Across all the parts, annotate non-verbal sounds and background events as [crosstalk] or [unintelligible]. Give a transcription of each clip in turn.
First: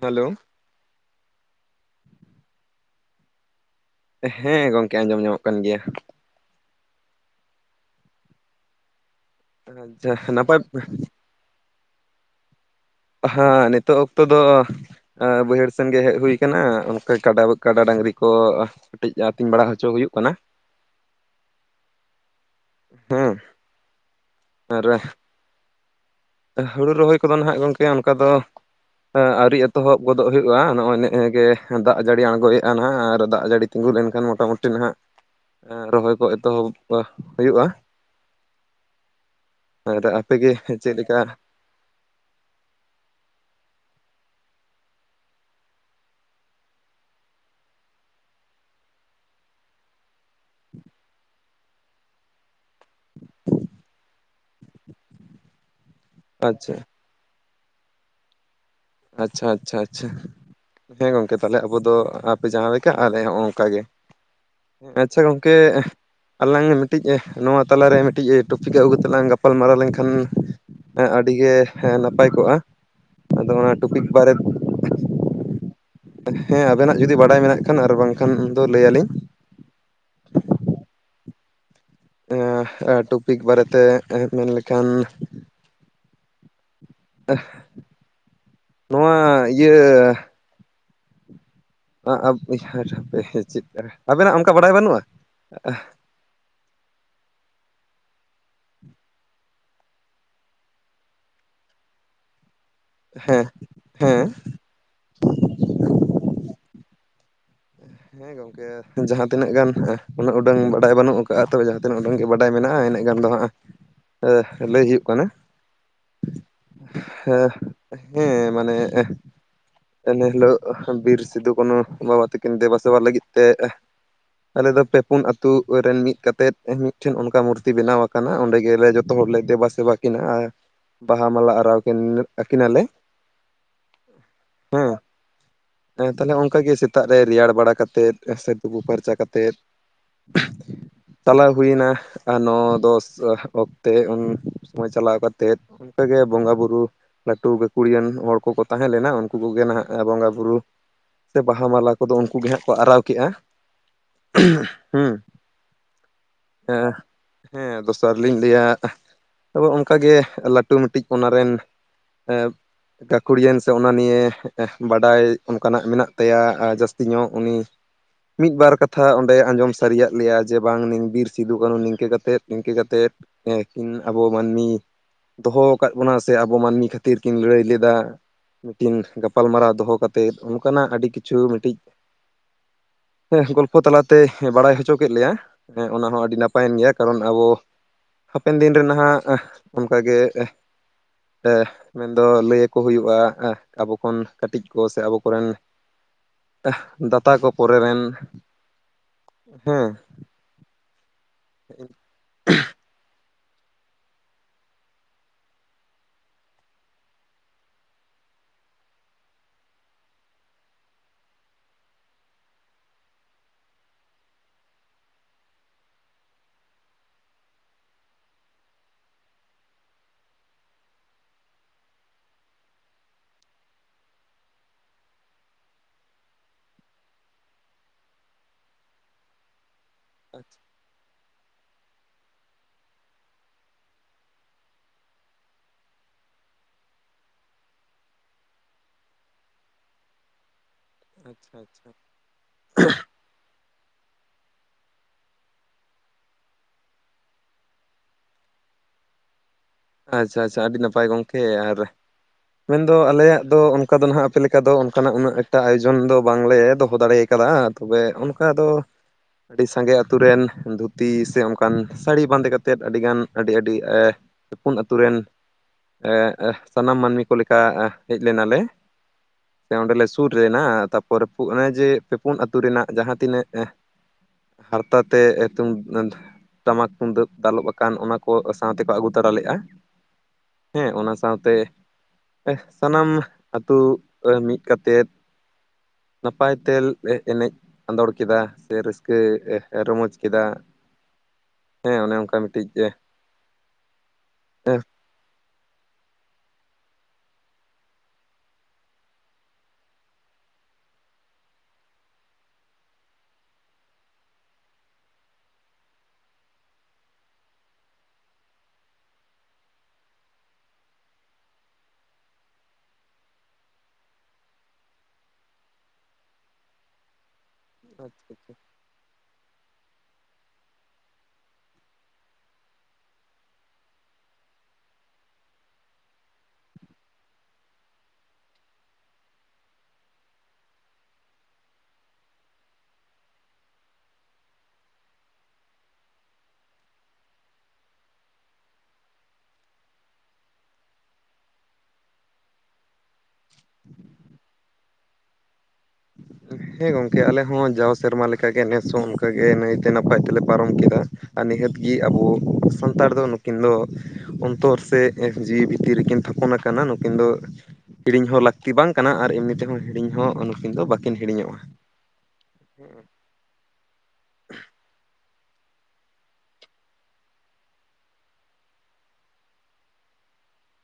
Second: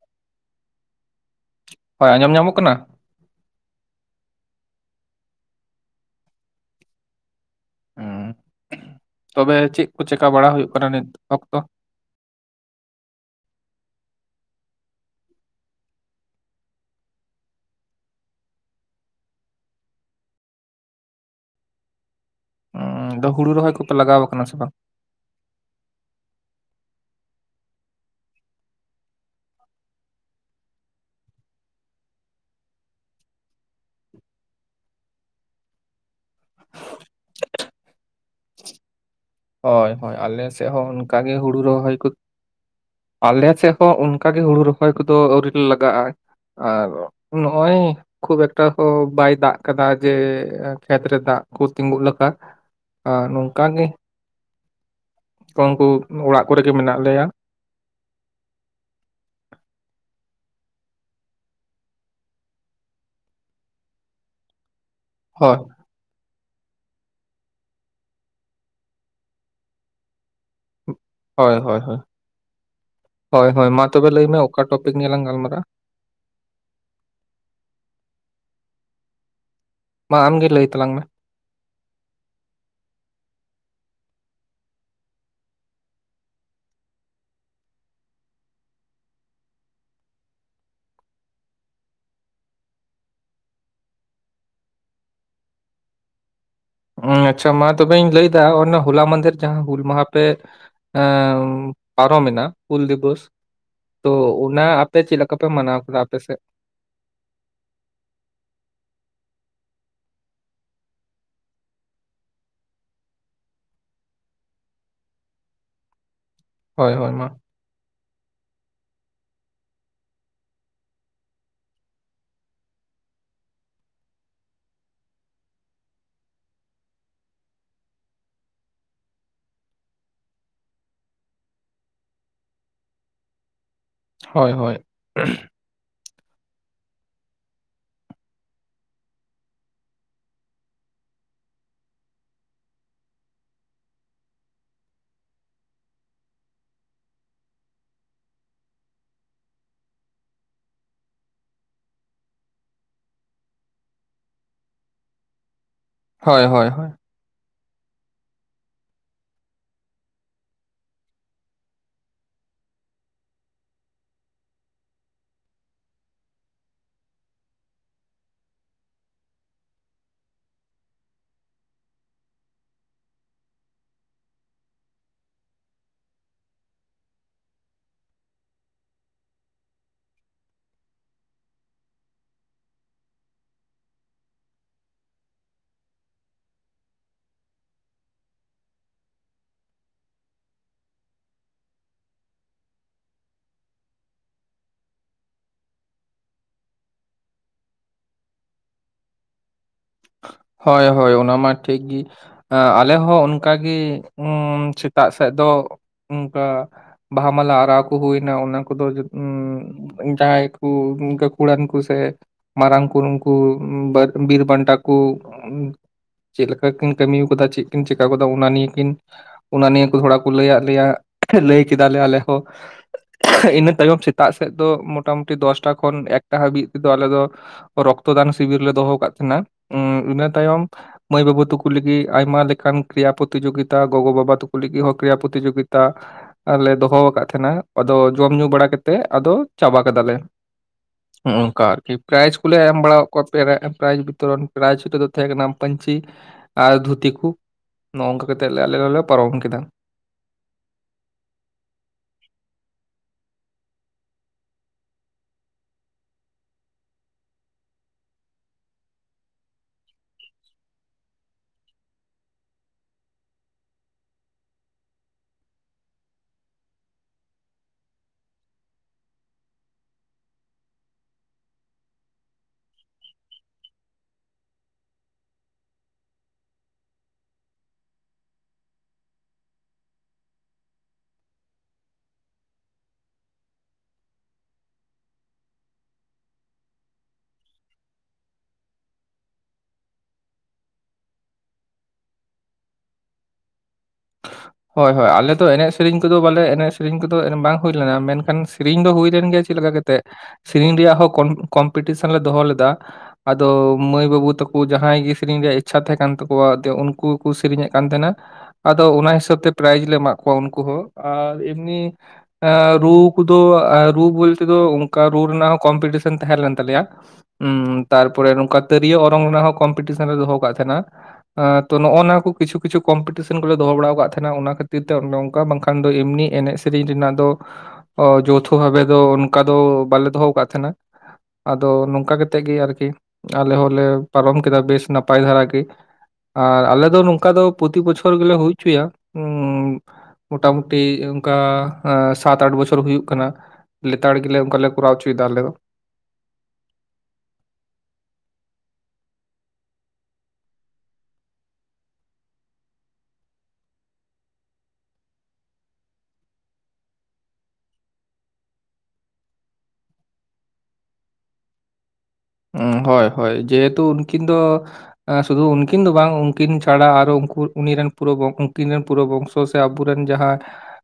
Hello ᱦᱳᱭ ᱟᱸᱡᱚᱢ ᱧᱟᱢᱚᱜ ᱠᱟᱱᱟ ᱦᱮᱸ ᱜᱚᱝᱠᱮ ᱟᱸᱡᱚᱢ ᱧᱟᱢᱚᱜ ᱠᱟᱱ ᱜᱮᱭᱟ [unintelligible] ᱛᱚᱵᱮ ᱪᱮᱫ ᱠᱚ ᱪᱤᱠᱟᱹ ᱟᱪᱪᱷᱟ ᱵᱟᱲᱟ ᱱᱟᱯᱟᱭ ᱦᱩᱭᱩᱜ ᱠᱟᱱᱟ ᱱᱤᱛ ᱚᱠᱛᱚ ᱦᱮᱸ ᱱᱤᱛᱚᱜ ᱚᱠᱛᱚ ᱫᱚᱼᱼ ᱟᱸ ᱵᱟᱹᱭᱦᱟᱹᱲ ᱥᱮᱱ ᱜᱮ ᱦᱮᱡ ᱦᱩᱭ ᱟᱠᱟᱱᱟ ᱚᱱᱠᱟ ᱠᱟᱰᱟ ᱠᱟᱰᱟ ᱰᱟᱝᱨᱤ ᱠᱚ ᱠᱟᱹᱴᱤᱡ ᱟᱹᱛᱤᱧ ᱵᱟᱲᱟ ᱦᱚᱪᱚ ᱦᱩᱭᱩᱜ ᱠᱟᱱᱟ ᱫᱚ ᱦᱮᱸ ᱦᱩᱲᱩ ᱨᱚᱦᱚᱭ ᱠᱚᱯᱮ ᱞᱟᱜᱟᱣ ᱟᱠᱟᱱᱟ ᱥᱮ ᱵᱟᱝᱼᱼ [unintelligible] ᱦᱩᱲᱩ ᱨᱚᱦᱚᱭ ᱠᱚᱫᱚ ᱱᱟᱦᱟᱜ ᱜᱚᱝᱠᱮ ᱚᱱᱠᱟ ᱫᱚᱼᱼ ᱟᱹᱣᱨᱤ ᱮᱛᱚᱦᱚᱵ ᱜᱚᱫᱚᱜ ᱦᱩᱭᱩᱜᱼᱟ ᱱᱚᱜᱼᱚᱭ ᱱᱮᱜ ᱜᱮ ᱫᱟᱜ ᱡᱟᱹᱲᱤ ᱟᱬᱜᱚᱭᱮᱜᱼᱟ ᱱᱟᱦᱟᱜ ᱟᱨ ᱫᱟᱜ ᱡᱟᱹᱲᱤ ᱛᱤᱸᱜᱩ ᱞᱮᱱ ᱠᱷᱟᱱ ᱢᱳᱴᱟᱢᱩᱴᱤ ᱱᱟᱦᱟᱜ ᱨᱚᱦᱚᱭ ᱠᱚ ᱮᱛᱚᱦᱚᱵ ᱦᱩᱭᱩᱜᱼᱟ ᱦᱳᱭ ᱟᱨ ᱦᱳᱭ ᱟᱞᱮ ᱟᱯᱮᱜᱮ ᱥᱮᱫ ᱦᱚᱸ ᱪᱮᱫ ᱞᱮᱠᱟ ᱚᱱᱠᱟ ᱜᱮ ᱦᱩᱲᱩ ᱨᱚᱦᱚᱭ ᱠᱚ ᱟᱞᱮ ᱥᱮᱫ ᱦᱚᱸ ᱚᱱᱠᱟ ᱜᱮ ᱦᱩᱲᱩ ᱨᱚᱦᱚᱭ ᱠᱚᱫᱚ ᱟᱹᱣᱨᱤ ᱞᱮ ᱞᱟᱜᱟᱜᱼᱟ ᱟᱨᱼᱼ ᱱᱚᱜᱼᱚᱭ ᱠᱷᱩᱵ ᱮᱠᱴᱟ ᱦᱚᱸ ᱵᱟᱭ ᱫᱟᱜ ᱟᱠᱟᱫᱟ ᱡᱮ ᱠᱷᱮᱛᱨᱮ ᱫᱟᱜ ᱠᱚ ᱛᱤᱸᱜᱩᱜ ᱞᱮᱠᱟ ᱟᱨ ᱱᱚᱝᱠᱟ ᱜᱮᱼᱼ ᱠᱚ ᱩᱱᱠᱩ ᱚᱲᱟᱜ ᱠᱚᱨᱮ ᱜᱮ ᱟᱪᱪᱷᱟ ᱢᱮᱱᱟᱜ ᱞᱮᱭᱟ ᱟᱪᱪᱷᱟ ᱟᱪᱪᱷᱟ ᱟᱪᱪᱷᱟ ᱦᱮᱸ ᱜᱚᱝᱠᱮ ᱛᱟᱦᱚᱞᱮ ᱟᱵᱚ ᱫᱚ ᱟᱯᱮ ᱡᱟᱦᱟᱸ ᱞᱮᱠᱟ ᱟᱞᱮ ᱦᱚᱸ ᱚᱱᱠᱟ ᱜᱮ [unintelligible] ᱥᱮ ᱜᱚᱝᱠᱮᱼᱼ ᱦᱳᱭ ᱟᱞᱟᱝ ᱢᱤᱫᱴᱤᱡ ᱱᱚᱣᱟ ᱛᱟᱞᱟ ᱨᱮ ᱢᱤᱫᱴᱤᱡ ᱴᱚᱯᱤᱠ ᱟᱹᱜᱩ ᱠᱟᱛᱮ ᱞᱟᱝ ᱜᱟᱯᱟᱞ ᱢᱟᱨᱟᱣ ᱞᱮᱱ ᱠᱷᱟᱱ ᱦᱮᱸ ᱟᱹᱰᱤ ᱜᱮ ᱦᱳᱭ ᱦᱳᱭ ᱦᱳᱭ ᱦᱮᱸ ᱱᱟᱯᱟᱭ ᱠᱚᱜᱼᱟ ᱦᱳᱭ ᱟᱫᱚ ᱦᱳᱭ ᱚᱱᱟᱼᱼ ᱢᱟ ᱛᱚᱵᱮ ᱞᱟᱹᱭ ᱢᱮ ᱚᱠᱟ ᱴᱚᱯᱤᱠ ᱱᱤᱭᱟᱹ ᱞᱟᱝ ᱜᱟᱞᱢᱟᱨᱟᱜ-ᱟ ᱦᱮᱸ ᱟᱵᱮᱱᱟᱜ ᱡᱩᱫᱤ ᱵᱟᱰᱟᱭ ᱢᱮᱱᱟᱜ ᱠᱷᱟᱱ ᱟᱨ ᱵᱟᱝ ᱠᱷᱟᱱ ᱫᱚ ᱞᱟᱹᱭᱟᱞᱤᱧ ᱢᱟ ᱟᱢ ᱜᱮ ᱞᱟᱹᱭ ᱛᱟᱞᱟᱝ ᱢᱮ ᱮᱸᱜ ᱴᱚᱯᱤᱠ ᱵᱟᱨᱮᱛᱮ [unintelligible] ᱢᱮᱱ ᱞᱮᱠᱷᱟᱱ ᱮᱜ ᱱᱚᱣᱟ ᱤᱭᱟᱹᱼᱼ [unintelligible] ᱟᱵᱮᱱᱟᱜ ᱚᱱᱠᱟ ᱵᱟᱰᱟᱭ ᱵᱟᱹᱱᱩᱜᱼᱟ ᱦᱩᱸ ᱟᱪᱪᱷᱟ ᱢᱟ ᱛᱚᱵᱮᱧ ᱞᱟᱹᱭ ᱮᱫᱟ ᱦᱚᱞᱟ ᱢᱟᱫᱮᱨ ᱡᱟᱦᱟᱸ ᱦᱩᱞ ᱢᱟᱦᱟ ᱯᱮᱼᱼ [unintelligible] ᱯᱟᱨᱚᱢ ᱮᱱᱟ ᱦᱩᱞ ᱫᱤᱵᱚᱥ ᱦᱮᱸ ᱛᱚ ᱦᱮᱸ ᱚᱱᱟ ᱟᱯᱮ ᱪᱮᱫ ᱞᱮᱠᱟ ᱯᱮ ᱢᱟᱱᱟᱣ ᱠᱮᱫᱟ ᱟᱯᱮ ᱥᱮᱫ ᱦᱮᱸ ᱜᱚᱝᱠᱮ ᱮᱜ ᱡᱟᱦᱟᱸ ᱛᱤᱱᱟᱹᱜ ᱜᱟᱱ ᱩᱱᱟᱹᱜ ᱩᱰᱟᱹᱝ ᱵᱟᱰᱟᱭ ᱵᱟᱹᱱᱩᱜ ᱠᱟᱜᱼᱟ ᱛᱚᱵᱮ ᱡᱟᱦᱟᱸ ᱛᱤᱱᱟᱹᱜ ᱩᱰᱟᱹᱝ ᱜᱮ ᱵᱟᱰᱟᱭ ᱢᱮᱱᱟᱜᱼᱟ ᱤᱱᱟᱹᱜ ᱜᱟᱱ ᱫᱚ ᱦᱟᱸᱜ [unintelligible] ᱞᱟᱹᱭ ᱦᱩᱭᱩᱜ ᱠᱟᱱᱟ [inaudible] ᱢᱟ ᱦᱮᱸ ᱦᱮᱸ ᱢᱟᱱᱮ ᱮᱱᱮ ᱦᱤᱞᱳᱜ ᱵᱤᱨ ᱥᱤᱫᱩ ᱠᱟᱱᱩ ᱵᱟᱵᱟ ᱛᱤᱠ ᱠᱤᱱ ᱫᱮᱵᱟ-ᱥᱮᱵᱟ ᱞᱟᱹᱜᱤᱫ ᱛᱮ ᱟᱞᱮ ᱫᱚ ᱯᱮ ᱯᱩᱱ ᱟᱹᱛᱩ ᱨᱮᱱ ᱢᱤᱫ ᱠᱟᱛᱮᱫ ᱢᱤᱫᱴᱷᱮᱱ ᱚᱱᱠᱟ ᱢᱩᱨᱛᱤ ᱵᱮᱱᱟᱣ ᱾ ᱠᱟᱱᱟ ᱚᱸᱰᱮ ᱜᱮᱞᱮ ᱡᱚᱛᱚ ᱦᱚᱲᱞᱮ ᱫᱮᱵᱟ ᱥᱮᱵᱟ ᱠᱤᱱᱟ ᱟᱨ ᱵᱟᱦᱟ ᱢᱟᱞᱟ ᱟᱨᱟᱣ ᱠᱤᱱ ᱟᱹᱠᱤᱱᱟᱞᱮ ᱾ ᱦᱳᱭ ᱦᱳᱭ [inaudible] ᱦᱮᱸ ᱛᱟᱦᱞᱮ ᱚᱝᱠᱟ ᱜᱮ ᱥᱮᱛᱟᱜ ᱨᱮ ᱨᱮᱭᱟᱲ ᱵᱟᱲᱟ ᱠᱟᱛᱮᱫ ᱥᱮ ᱛᱩᱯᱩ ᱯᱷᱟᱨᱪᱟ ᱠᱟᱛᱮᱫ ᱾ [inaudible] ᱪᱟᱞᱟ ᱦᱩᱭᱮᱱᱟ ᱟᱨ ᱱᱚ ᱫᱚᱥ ᱚᱠᱛᱮ ᱩᱱ ᱥᱚᱢᱚᱭ ᱪᱟᱞᱟᱣ ᱠᱟᱛᱮᱫ ᱾ ᱚᱝᱠᱟ ᱜᱮ ᱵᱚᱸᱜᱟ ᱵᱩᱨᱩ ᱞᱟᱹᱴᱩ ᱜᱟᱹᱠᱷᱩᱲᱤᱭᱟᱱ ᱦᱚᱲ ᱠᱚᱠᱚ ᱛᱟᱦᱮᱸ ᱞᱮᱱᱟ ᱩᱱᱠᱩ ᱠᱚᱜᱮ ᱱᱟᱦᱱᱟᱜ ᱵᱚᱸᱜᱟ ᱵᱩᱨᱩ ᱥᱮ ᱵᱟᱦᱟ ᱢᱟᱞᱟ ᱾ ᱠᱚᱫᱚ ᱩᱱᱠᱩ ᱜᱮ ᱦᱟᱸᱜ ᱠᱚ ᱟᱲᱟᱣ ᱠᱮᱜᱼᱟ [inaudible] ᱦᱩᱸ ᱾ ᱦᱳᱭ ᱦᱳᱭ ᱦᱳᱭ [inaudible] ᱦᱮᱸ ᱫᱚᱥᱟᱨ ᱞᱤᱧ ᱞᱟᱹᱭᱟ ᱟᱫᱚ ᱚᱱᱠᱟ ᱜᱮ ᱞᱟᱹᱴᱩ ᱢᱤᱴᱤᱡ ᱚᱱᱟ ᱨᱮᱱ [inaudible] ᱜᱟᱹᱠᱷᱩᱲᱤᱭᱟᱱ ᱥᱮ ᱚᱱᱟ ᱱᱤᱭᱮ ᱵᱟᱰᱟᱭ ᱚᱱᱠᱟᱱᱟᱜ ᱢᱮᱱᱟᱜ ᱛᱟᱭᱟ ᱟᱨ ᱡᱟᱹᱥ ᱛᱤᱧᱚᱜ ᱩᱱᱤ ᱢᱤᱫ ᱵᱟᱨ ᱠᱟᱛᱷᱟ ᱚᱸᱰᱮ ᱟᱸᱡᱚᱢ ᱥᱟᱹᱨᱤᱭᱟᱜ ᱞᱮᱭᱟᱭ ᱡᱮ ᱵᱟᱝ ᱱᱤᱱ ᱵᱤᱨ ᱥᱤᱫᱩᱼ ᱠᱟᱹᱱᱩ ᱱᱤᱝᱠᱟᱹ ᱠᱟᱛᱮᱫ ᱱᱤᱝᱠᱟᱹ ᱠᱟᱛᱮᱫ ᱾ ᱦᱮᱸᱠᱤᱱ ᱟᱵᱚ ᱢᱟᱹᱱᱢᱤ ᱫᱚᱦᱚ ᱟᱠᱟᱫ ᱵᱚᱱᱟ ᱥᱮ ᱟᱵᱚ ᱢᱟᱹᱱᱢᱤ ᱠᱷᱟᱹᱛᱤᱨ ᱠᱤᱱ ᱞᱟᱹᱲᱟᱹᱭ ᱞᱮᱫᱟ ᱾ ᱢᱤᱴᱤᱱ ᱜᱟᱯᱟᱞᱢᱟᱨᱟᱣ ᱫᱚᱦᱚ ᱠᱟᱛᱮᱫ ᱚᱱᱠᱟᱱᱟᱜ ᱟᱹᱰᱤ ᱠᱤᱪᱷᱩ ᱢᱤᱫᱴᱤᱡ ᱾ ᱦᱮᱸ ᱜᱚᱞᱯᱷᱚ ᱛᱟᱞᱟᱛᱮᱭ ᱵᱟᱲᱟᱭ ᱦᱚᱪᱚ ᱠᱮᱫ ᱞᱮᱭᱟ ᱦᱮᱸ ᱚᱱᱟ ᱦᱚᱸ ᱟᱹᱰᱤ ᱱᱟᱯᱟᱭᱮᱱ ᱜᱮᱭᱟ ᱠᱟᱨᱚᱱ ᱟᱵᱚ ᱾ ᱦᱟᱯᱮᱱ ᱫᱤᱱ ᱨᱮ ᱱᱟᱦᱟᱜ ᱚᱱᱠᱟ ᱜᱮ ᱾ [inaudible] ᱢᱮᱱᱫᱚ ᱞᱟᱹᱭ ᱟᱠᱚ ᱦᱩᱭᱩᱜᱼᱟ [inaudible] ᱟᱵᱚ ᱠᱷᱚᱱ ᱠᱟᱹᱴᱤᱡ ᱠᱚ ᱥᱮ ᱟᱵᱚ ᱠᱚᱨᱮᱱ [inaudible] ᱫᱟᱛᱟ ᱠᱚ ᱯᱚᱨᱮ ᱨᱮᱱ ᱦᱮᱸ ᱾ ᱦᱚᱭ ᱦᱚᱭ ᱚᱱᱟ ᱢᱟ ᱴᱷᱤᱠ ᱜᱤ ᱟᱻ ᱟᱞᱮ ᱦᱚᱸ ᱚᱱᱠᱟᱜᱮ [inaudible] ᱪᱷᱤᱛᱟᱜ ᱥᱮᱫ ᱫᱚ ᱚᱱᱠᱟ ᱵᱟᱦᱟ ᱢᱟᱞᱟ ᱟᱲᱟᱣ ᱠᱚ ᱦᱩᱭᱱᱟ ᱚᱱᱟ ᱠᱚᱫᱚ [inaudible] ᱡᱟᱦᱟᱸᱭ ᱠᱩ ᱜᱟᱠᱷᱩᱲᱟᱱ ᱠᱚ ᱥᱮ ᱢᱟᱨᱟᱝ ᱠᱩᱨᱩᱝ ᱠᱩ ᱵᱟᱨ ᱵᱤᱨ ᱵᱟᱱᱴᱟ ᱠᱚ ᱾ ᱪᱮᱫ ᱞᱮᱠᱟ ᱠᱤᱱ ᱠᱟᱹᱢᱤ ᱠᱟᱫᱟ ᱪᱮᱜ ᱠᱤᱱ ᱪᱤᱠᱟ ᱠᱟᱫᱟ ᱚᱱᱟ ᱱᱤᱭᱮᱠᱤᱱ ᱚᱱᱟ ᱱᱤᱭᱮ ᱠᱚ ᱦᱚᱲᱟ ᱠᱚ ᱞᱟᱹᱭᱟᱫ ᱞᱮᱭᱟ ᱞᱟᱹᱭ ᱠᱮᱫᱟᱞᱮ ᱟᱞᱮ ᱦᱚᱸ [inaudible] ᱤᱱᱟᱹ ᱛᱟᱭᱚᱢ ᱥᱮᱛᱟᱜ ᱥᱮᱫ ᱫᱚ ᱢᱚᱴᱟᱢᱩᱴᱤ ᱫᱚᱥᱴᱟ ᱠᱷᱚᱱ ᱮᱠᱴᱟ ᱦᱟᱹᱵᱤᱡ ᱛᱮᱫᱚ ᱟᱞᱮ ᱫᱚ ᱾ ᱨᱚᱠᱛᱚᱫᱟᱱ ᱥᱤᱵᱤᱨ ᱞᱮ ᱫᱚᱦᱚ ᱠᱟᱫ ᱛᱟᱦᱮᱸᱱᱟ ᱤᱱᱟᱹ ᱟᱪᱪᱷᱟ ᱛᱟᱭᱚᱢ ᱾ ᱢᱟᱹᱭ ᱵᱟᱹᱵᱩ ᱛᱟᱠᱩ ᱞᱟᱹᱜᱤᱫ ᱟᱭᱢᱟ ᱞᱮᱠᱟᱱ ᱠᱨᱤᱭᱟ ᱯᱨᱚᱛᱤᱡᱳᱜᱤᱛᱟ ᱜᱚᱜᱚ ᱵᱟᱵᱟ ᱛᱟᱠᱚ ᱞᱟᱹᱜᱤᱫ ᱦᱚᱸ ᱠᱨᱤᱭᱟ ᱯᱨᱚᱛᱤᱡᱳᱜᱤᱛᱟ ᱾ ᱟᱨᱞᱮ ᱫᱚᱦᱚ ᱟᱠᱟᱫ ᱛᱟᱦᱮᱸᱱᱟ ᱟᱫᱚ ᱡᱚᱢ ᱧᱩ ᱵᱟᱲᱟ ᱠᱟᱛᱮᱫ ᱟᱫᱚ ᱪᱟᱵᱟ ᱠᱟᱫᱟᱞᱮ ᱾ ᱦᱩᱜᱚᱝᱠᱟ ᱟᱨᱠᱤ ᱯᱨᱟᱭᱤᱡᱽ ᱠᱚᱞᱮ ᱮᱢ ᱵᱟᱲᱟ ᱟᱫ ᱠᱚᱣᱟ ᱯᱨᱟᱭᱤᱡᱽ ᱵᱤᱛᱚᱨᱚᱱ ᱯᱨᱟᱭᱤᱪ [inaudible] ᱛᱟᱸᱦᱮ ᱠᱟᱱᱟ ᱯᱟᱹᱧᱪᱤ ᱟᱨ ᱫᱷᱩᱛᱤ ᱠᱩ ᱱᱚᱜᱼᱚᱝᱠᱟ ᱠᱟᱛᱮᱫ ᱟᱞᱮ [inaudible] ᱯᱟᱨᱚᱢ ᱠᱮᱫᱟ ᱾ ᱟᱪᱷᱟ ᱟᱪᱷᱟ ᱟ. ᱰᱤ ᱱᱟᱯᱟᱭ ᱜᱚᱢᱠᱮ ᱟᱨ ᱢᱮᱱᱫᱚ ᱟᱞᱮᱭᱟᱜ ᱫᱚ ᱚᱱᱠᱟ ᱫᱚ ᱱᱟᱦᱟᱜ ᱟᱯᱮ ᱞᱮᱠᱟ ᱫᱚ ᱚᱱᱠᱟᱱᱟᱜ ᱩᱱᱟᱹᱜ ᱮᱴᱟ ᱟᱭᱳᱡᱳᱱ ᱫᱚ ᱵᱟᱝᱞᱮ ᱫᱚᱦᱚ ᱫᱟᱲᱮ ᱠᱟᱫᱟ ᱛᱚᱵᱮ ᱚᱱᱠᱟ ᱫᱚ ᱟᱹᱰᱤ ᱥᱟᱸᱜᱮ ᱟᱹᱛᱩ ᱨᱮᱱ ᱫᱷᱩᱛᱤ ᱥᱮ ᱚᱱᱠᱟᱱ ᱥᱟᱹᱲᱤ ᱵᱟᱸᱫᱮ ᱠᱟᱛᱮᱫ ᱟᱹᱰᱤᱜᱟᱱ ᱟᱹᱰᱤ ᱟᱹᱰᱤ ᱯᱩᱱ ᱟᱹᱛᱩ ᱨᱮᱱ ᱮ‌. ᱮ. ᱥᱟᱱᱟᱢ ᱢᱟᱹᱱᱢᱤ ᱠᱚ ᱞᱮᱠᱟ ᱮ. ᱦᱮᱡ ᱞᱮᱱᱟᱞᱮ ᱾ ᱥᱮ ᱚᱸᱰᱮ ᱞᱮ ᱥᱩᱨ ᱨᱮᱱᱟ ᱛᱟᱨᱯᱚᱨ ᱚᱱᱮ ᱡᱮ ᱯᱮ ᱯᱩᱱ ᱟᱹᱛᱩ ᱨᱮᱱᱟᱜ ᱡᱟᱦᱟᱸ ᱛᱤᱱᱟᱹᱜ ᱮ. ᱾ ᱦᱟᱨᱛᱟ ᱛᱮ ᱮ ᱛᱩᱜ ᱴᱟᱢᱟᱠ ᱛᱩᱢ ᱫᱟ. ᱜ ᱫᱟᱞᱚᱵ ᱟᱠᱟᱱ ᱚᱱᱟ ᱠᱚ ᱥᱟᱶᱛᱮ ᱠᱚ ᱟᱹᱜᱩ ᱛᱚᱨᱟ ᱞᱮᱫ-ᱟ, ᱦᱮᱸ ᱚᱱᱟ ᱥᱟᱶ ᱛᱮ ᱮ. ᱥᱟᱱᱟᱢ ᱟᱛᱩ ᱨᱮᱱ ᱢᱤᱫ ᱠᱟᱛᱮᱫ ᱱᱟᱯᱟᱭ ᱛᱮ ᱞᱮ ᱮᱱᱮᱡ ᱟᱸᱫᱳᱲ ᱠᱮᱫᱟ ᱥᱮ ᱨᱟᱹᱥᱠᱟᱹ ᱨᱚᱢᱚᱡᱽ ᱠᱮᱫᱟ, ᱦᱮᱸ ᱚᱱᱮ ᱚᱱᱠᱟ ᱢᱤᱫᱴᱤᱡ ᱦᱚᱭ ᱦᱚᱭ ᱟᱞᱮ ᱫᱚ ᱮᱱᱮᱡ ᱥᱮᱨᱮᱧ ᱠᱚᱫᱚ ᱵᱚᱞᱮ ᱮᱱᱮᱡ ᱥᱮᱨᱮᱧ ᱠᱚᱫᱚ ᱵᱟᱝ ᱦᱩᱭ ᱞᱮᱱᱟ ᱢᱮᱱᱠᱷᱟᱱ ᱥᱮᱨᱮᱧ ᱫᱚ ᱦᱩᱭ ᱞᱮᱱ ᱜᱮᱭᱟ ᱪᱮᱫ ᱞᱮᱠᱟ ᱠᱟᱛᱮᱜ ᱥᱮᱨᱮᱧ ᱨᱮᱭᱟᱜ ᱦᱚᱸᱠᱚᱢ ᱠᱚᱢᱯᱤᱴᱤᱥᱟᱱ ᱞᱮ ᱫᱚᱦᱚ ᱞᱮᱫᱟ᱾ ᱟᱫᱚ ᱢᱟᱹᱭ ᱵᱟ. ᱵᱩ ᱛᱟᱠᱩ ᱡᱟᱦᱟᱭ ᱜᱮ ᱥᱮᱨᱮᱧ ᱨᱮᱭᱟᱜ ᱤᱪᱷᱟ ᱛᱟᱦᱮᱸ ᱠᱟᱱ ᱛᱟᱠᱚᱣᱟ ᱩᱱᱠᱩ ᱜᱮᱠᱚ ᱥᱮᱨᱮᱧᱮᱫ ᱠᱟᱱ ᱛᱟᱦᱮᱸᱱᱟ᱾ ᱟᱫᱚ ᱚᱱᱟ ᱦᱤᱥᱟᱹᱵ ᱛᱮ ᱯᱨᱟᱭᱤᱡᱽ ᱞᱮ ᱮᱢᱟᱜ ᱠᱚᱣᱟ ᱩᱱᱠᱩ ᱦᱚᱸ ᱟᱨ ᱮᱢᱱᱤ ᱮ ᱨᱩ ᱠᱚᱫᱚ ᱨᱩ ᱵᱚᱞᱛᱮ ᱫᱚ ᱚᱱᱠᱟ ᱨᱩ ᱨᱮᱱᱟᱜ ᱦᱚᱸ ᱠᱚᱢᱯᱤᱴᱤᱥᱟᱱ ᱛᱟᱦᱮᱸ ᱞᱮᱱ ᱛᱟᱞᱮᱭᱟ ᱾ ᱦᱩᱸ ᱛᱟᱨᱯᱚᱨᱮ ᱱᱚᱝᱠᱟ ᱛᱤᱨᱤᱭᱳ ᱚᱨᱚᱝ ᱨᱮᱱᱟᱜ ᱦᱚᱸ ᱠᱚᱢ ᱠᱚᱢᱯᱤᱴᱤᱥᱟᱱ ᱞᱮ ᱫᱚᱦᱚ ᱠᱟᱜ ᱛᱟᱦᱮᱱᱟ ᱮ. ᱛᱚ ᱱᱚᱜᱚ ᱱᱚᱣᱟ ᱠᱤᱪᱷᱩ ᱠᱤᱪᱷᱩ ᱠᱚᱢᱯᱤᱴᱤᱥᱟᱱ ᱞᱮ ᱫᱚᱦᱚ ᱵᱟᱲᱟᱣ ᱠᱟᱜ ᱛᱟᱦᱮᱱᱟ᱾ ᱚᱱᱟ ᱠᱷᱟᱹᱛᱤᱨ ᱛᱮ ᱚᱱ ᱚᱱᱠᱟ ᱵᱟᱝᱠᱷᱟᱱ ᱫᱚ ᱮᱢᱱᱤ ᱮᱱᱮᱡ ᱥᱮᱨᱮᱧ ᱨᱮᱱᱟᱜ ᱫᱚ ᱾ ᱚ ᱡᱳᱣᱛᱷᱚ ᱵᱷᱟᱵᱮ ᱫᱚ ᱚᱱᱠᱟ ᱫᱚ ᱵᱟᱞᱮ ᱫᱚᱦᱚᱣ ᱠᱟᱜ ᱛᱟᱦᱮᱸᱱᱟ ᱾ ᱟᱫᱚ ᱱᱚᱝᱠᱟ ᱠᱟᱛᱮᱜ ᱜᱮ ᱟᱨᱠᱤ ᱟᱞᱮ ᱦᱚᱞᱮ ᱯᱟᱨᱚᱢ ᱠᱮᱫᱟ ᱵᱮᱥ ᱱᱟᱯᱟᱭ ᱫᱷᱟᱨᱟ ᱜᱮ ᱾ ᱟᱨ ᱟᱞᱮ ᱫᱚ ᱱᱚᱝᱠᱟ ᱫᱚ ᱯᱨᱳᱛᱤ ᱵᱚᱪᱷᱚᱨ ᱜᱮᱞᱮ ᱦᱩᱭ ᱦᱚᱪᱚᱭᱟ, ᱩ. ᱢᱚᱴᱟᱢᱳᱴᱤ ᱚᱱᱠᱟ ᱮ. ᱥᱟᱛ ᱟᱴ ᱵᱚᱪᱷᱚᱨ ᱦᱩᱭᱩᱜ ᱠᱟᱱᱟ᱾ ᱞᱮᱛᱟᱲ ᱜᱮᱞᱮ ᱚᱱᱠᱟ ᱞᱮ ᱠᱚᱨᱟᱣ ᱚᱪᱚᱭᱮᱫᱟ ᱟᱞᱮ ᱫᱚ ᱾ ᱦᱮᱸ ᱜᱚᱢᱠᱮ ᱟᱞᱮ ᱦᱚᱸ ᱡᱟᱣ ᱥᱮᱨᱢᱟ ᱞᱮᱠᱟ ᱜᱮ ᱱᱮᱥ ᱦᱚᱸ ᱚᱱᱠᱟᱜᱮ ᱱᱟᱭ ᱛᱮ ᱱᱟᱯᱟᱭ ᱛᱮᱞᱮ ᱯᱟᱨᱚᱢ ᱠᱮᱫᱟ ᱾ ᱟᱨ ᱱᱤᱦᱟᱹᱛ ᱜᱮ ᱟᱵᱚ ᱥᱟᱱᱛᱟᱲ ᱫᱚ ᱱᱩᱠᱤᱱ ᱫᱚ ᱚᱱᱛᱚᱨ ᱥᱮ ᱡᱤᱣᱤ ᱵᱷᱤᱫᱨᱤ ᱨᱮᱠᱤᱱ ᱛᱷᱟᱯ ᱚᱱ ᱠᱟᱱᱟ ᱱᱩᱠᱤᱱ ᱫᱚ ᱦᱤᱲᱤᱧ ᱚᱱᱟ ᱠᱟᱱᱟ ᱱᱩᱠᱤᱱ ᱫᱚ ᱦᱤᱲᱤᱧ ᱦᱚᱸ ᱞᱟᱹᱠᱛᱤ ᱵᱟᱝ ᱠᱟᱱᱟ ᱟᱨ ᱮᱢᱱᱤ ᱛᱮᱦᱚ ᱦᱤᱲᱤᱧ ᱦᱚᱸ ᱱᱩᱠᱤᱱ ᱫᱚ ᱵᱟᱠᱤᱱ ᱦᱤ ᱦᱤᱲᱤᱧ ᱧᱚᱜ-ᱟ ᱾ ᱦᱳᱭ ᱦᱳᱭ ᱡᱮᱦᱮᱛᱩ ᱩᱱᱠᱤᱱ ᱫᱚ ᱥᱩᱫᱩ ᱩᱱᱠᱤᱱ ᱫᱚ ᱵᱟᱝ ᱩᱱᱠᱤᱱ ᱪᱷᱟᱰᱟ ᱟᱨᱚ ᱩᱱ ᱩᱱ ᱨᱮᱱ ᱯᱩᱨᱳ ᱵᱚᱝᱥᱚ ᱩᱱᱠᱤᱱ ᱨᱮᱱ ᱯᱩᱨᱳ ᱵᱚᱝᱥᱚ ᱥᱮ ᱟᱵᱚ ᱨᱮᱱ ᱡᱟᱦᱟ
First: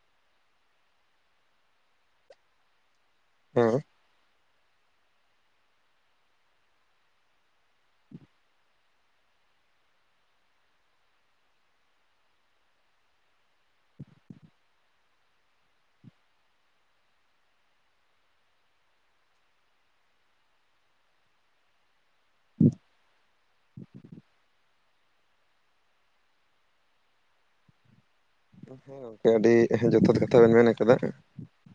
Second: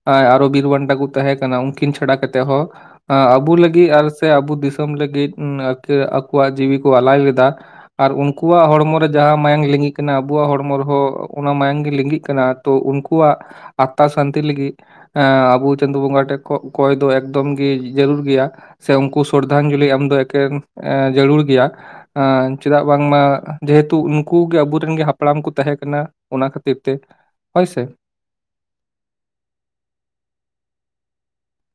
ᱠᱚ ᱟᱨᱦᱚᱸ ᱵᱤᱨ ᱵᱟᱱᱴᱟ ᱠᱚ ᱛᱟᱦᱮᱸ ᱠᱟᱱᱟ ᱩᱱᱠᱤᱱ ᱪᱷᱟᱰᱟ ᱠᱟᱛᱮᱜ ᱦᱚᱸ, ᱟᱵᱩ ᱦᱮᱸ ᱞᱟᱹᱜᱤᱫ ᱟᱨ ᱥᱮ ᱟᱵᱚ ᱫᱤᱥᱚᱢ ᱞᱟᱹᱜᱤᱫ ᱮ. ᱟᱠᱚᱣᱟᱜ ᱡᱤᱣᱤ ᱠᱚ ᱟᱞᱟᱭ ᱞᱮᱫᱟ ᱟᱨ ᱩᱱᱠᱩᱣᱟᱜ ᱦᱚᱲᱢᱚ ᱨᱮ ᱡᱟᱦᱟᱸ ᱢᱟᱭᱟᱝ ᱞᱤᱸᱜᱤᱜ ᱠᱟᱱᱟ ᱟᱵᱚᱣᱟᱜ ᱦᱚᱲᱢᱚ ᱨᱮᱦᱚᱸ ᱚᱱᱟ ᱢᱟᱭᱟᱢ ᱜᱮ ᱞᱤᱸᱜᱤᱜ ᱠᱟᱱᱟ ᱾ ᱛᱳ ᱩᱱᱠᱩᱣᱟᱜ ᱟᱸᱛᱛᱟ ᱥᱟᱱᱛᱤ ᱞᱟᱹᱜᱤᱫ ᱮᱸ ᱟᱵᱚ ᱪᱟᱸᱫᱳ ᱵᱚᱸᱜᱟ ᱴᱮᱜ ᱠᱚᱭ ᱫᱚ ᱮᱠᱫᱚᱢ ᱜᱮ ᱡᱟᱲᱩᱨ ᱜᱮᱭᱟ ᱾ ᱥᱮ ᱩᱱᱠᱩ ᱥᱚᱫᱷᱟᱝᱡᱩᱞᱤ ᱮᱢ ᱫᱚ ᱮᱠᱮᱱ ᱡᱟᱲᱩᱨ ᱜᱮᱭᱟ ᱾ ᱮ. ᱪᱮᱫᱟᱜ ᱵᱟᱝᱢᱟ ᱡᱮᱦᱩᱛᱩ ᱩᱱᱠᱩ ᱜᱮ ᱟᱵᱚᱨᱮᱱ ᱜᱮ ᱦᱟᱯᱲᱟᱢ ᱠᱚ ᱛᱟᱦᱮ ᱠᱟᱱᱟ᱾ ᱚᱱᱟ ᱠᱷᱟᱛᱤᱨ ᱛᱮ ᱦᱳᱭ ᱥᱮ, ᱦᱮᱸ ᱜᱚᱝᱠᱮ ᱟᱹᱰᱤ ᱡᱚᱛᱷᱟᱛ ᱠᱟᱛᱷᱟ ᱵᱮᱱ ᱢᱮᱱ ᱟᱠᱟᱫᱟ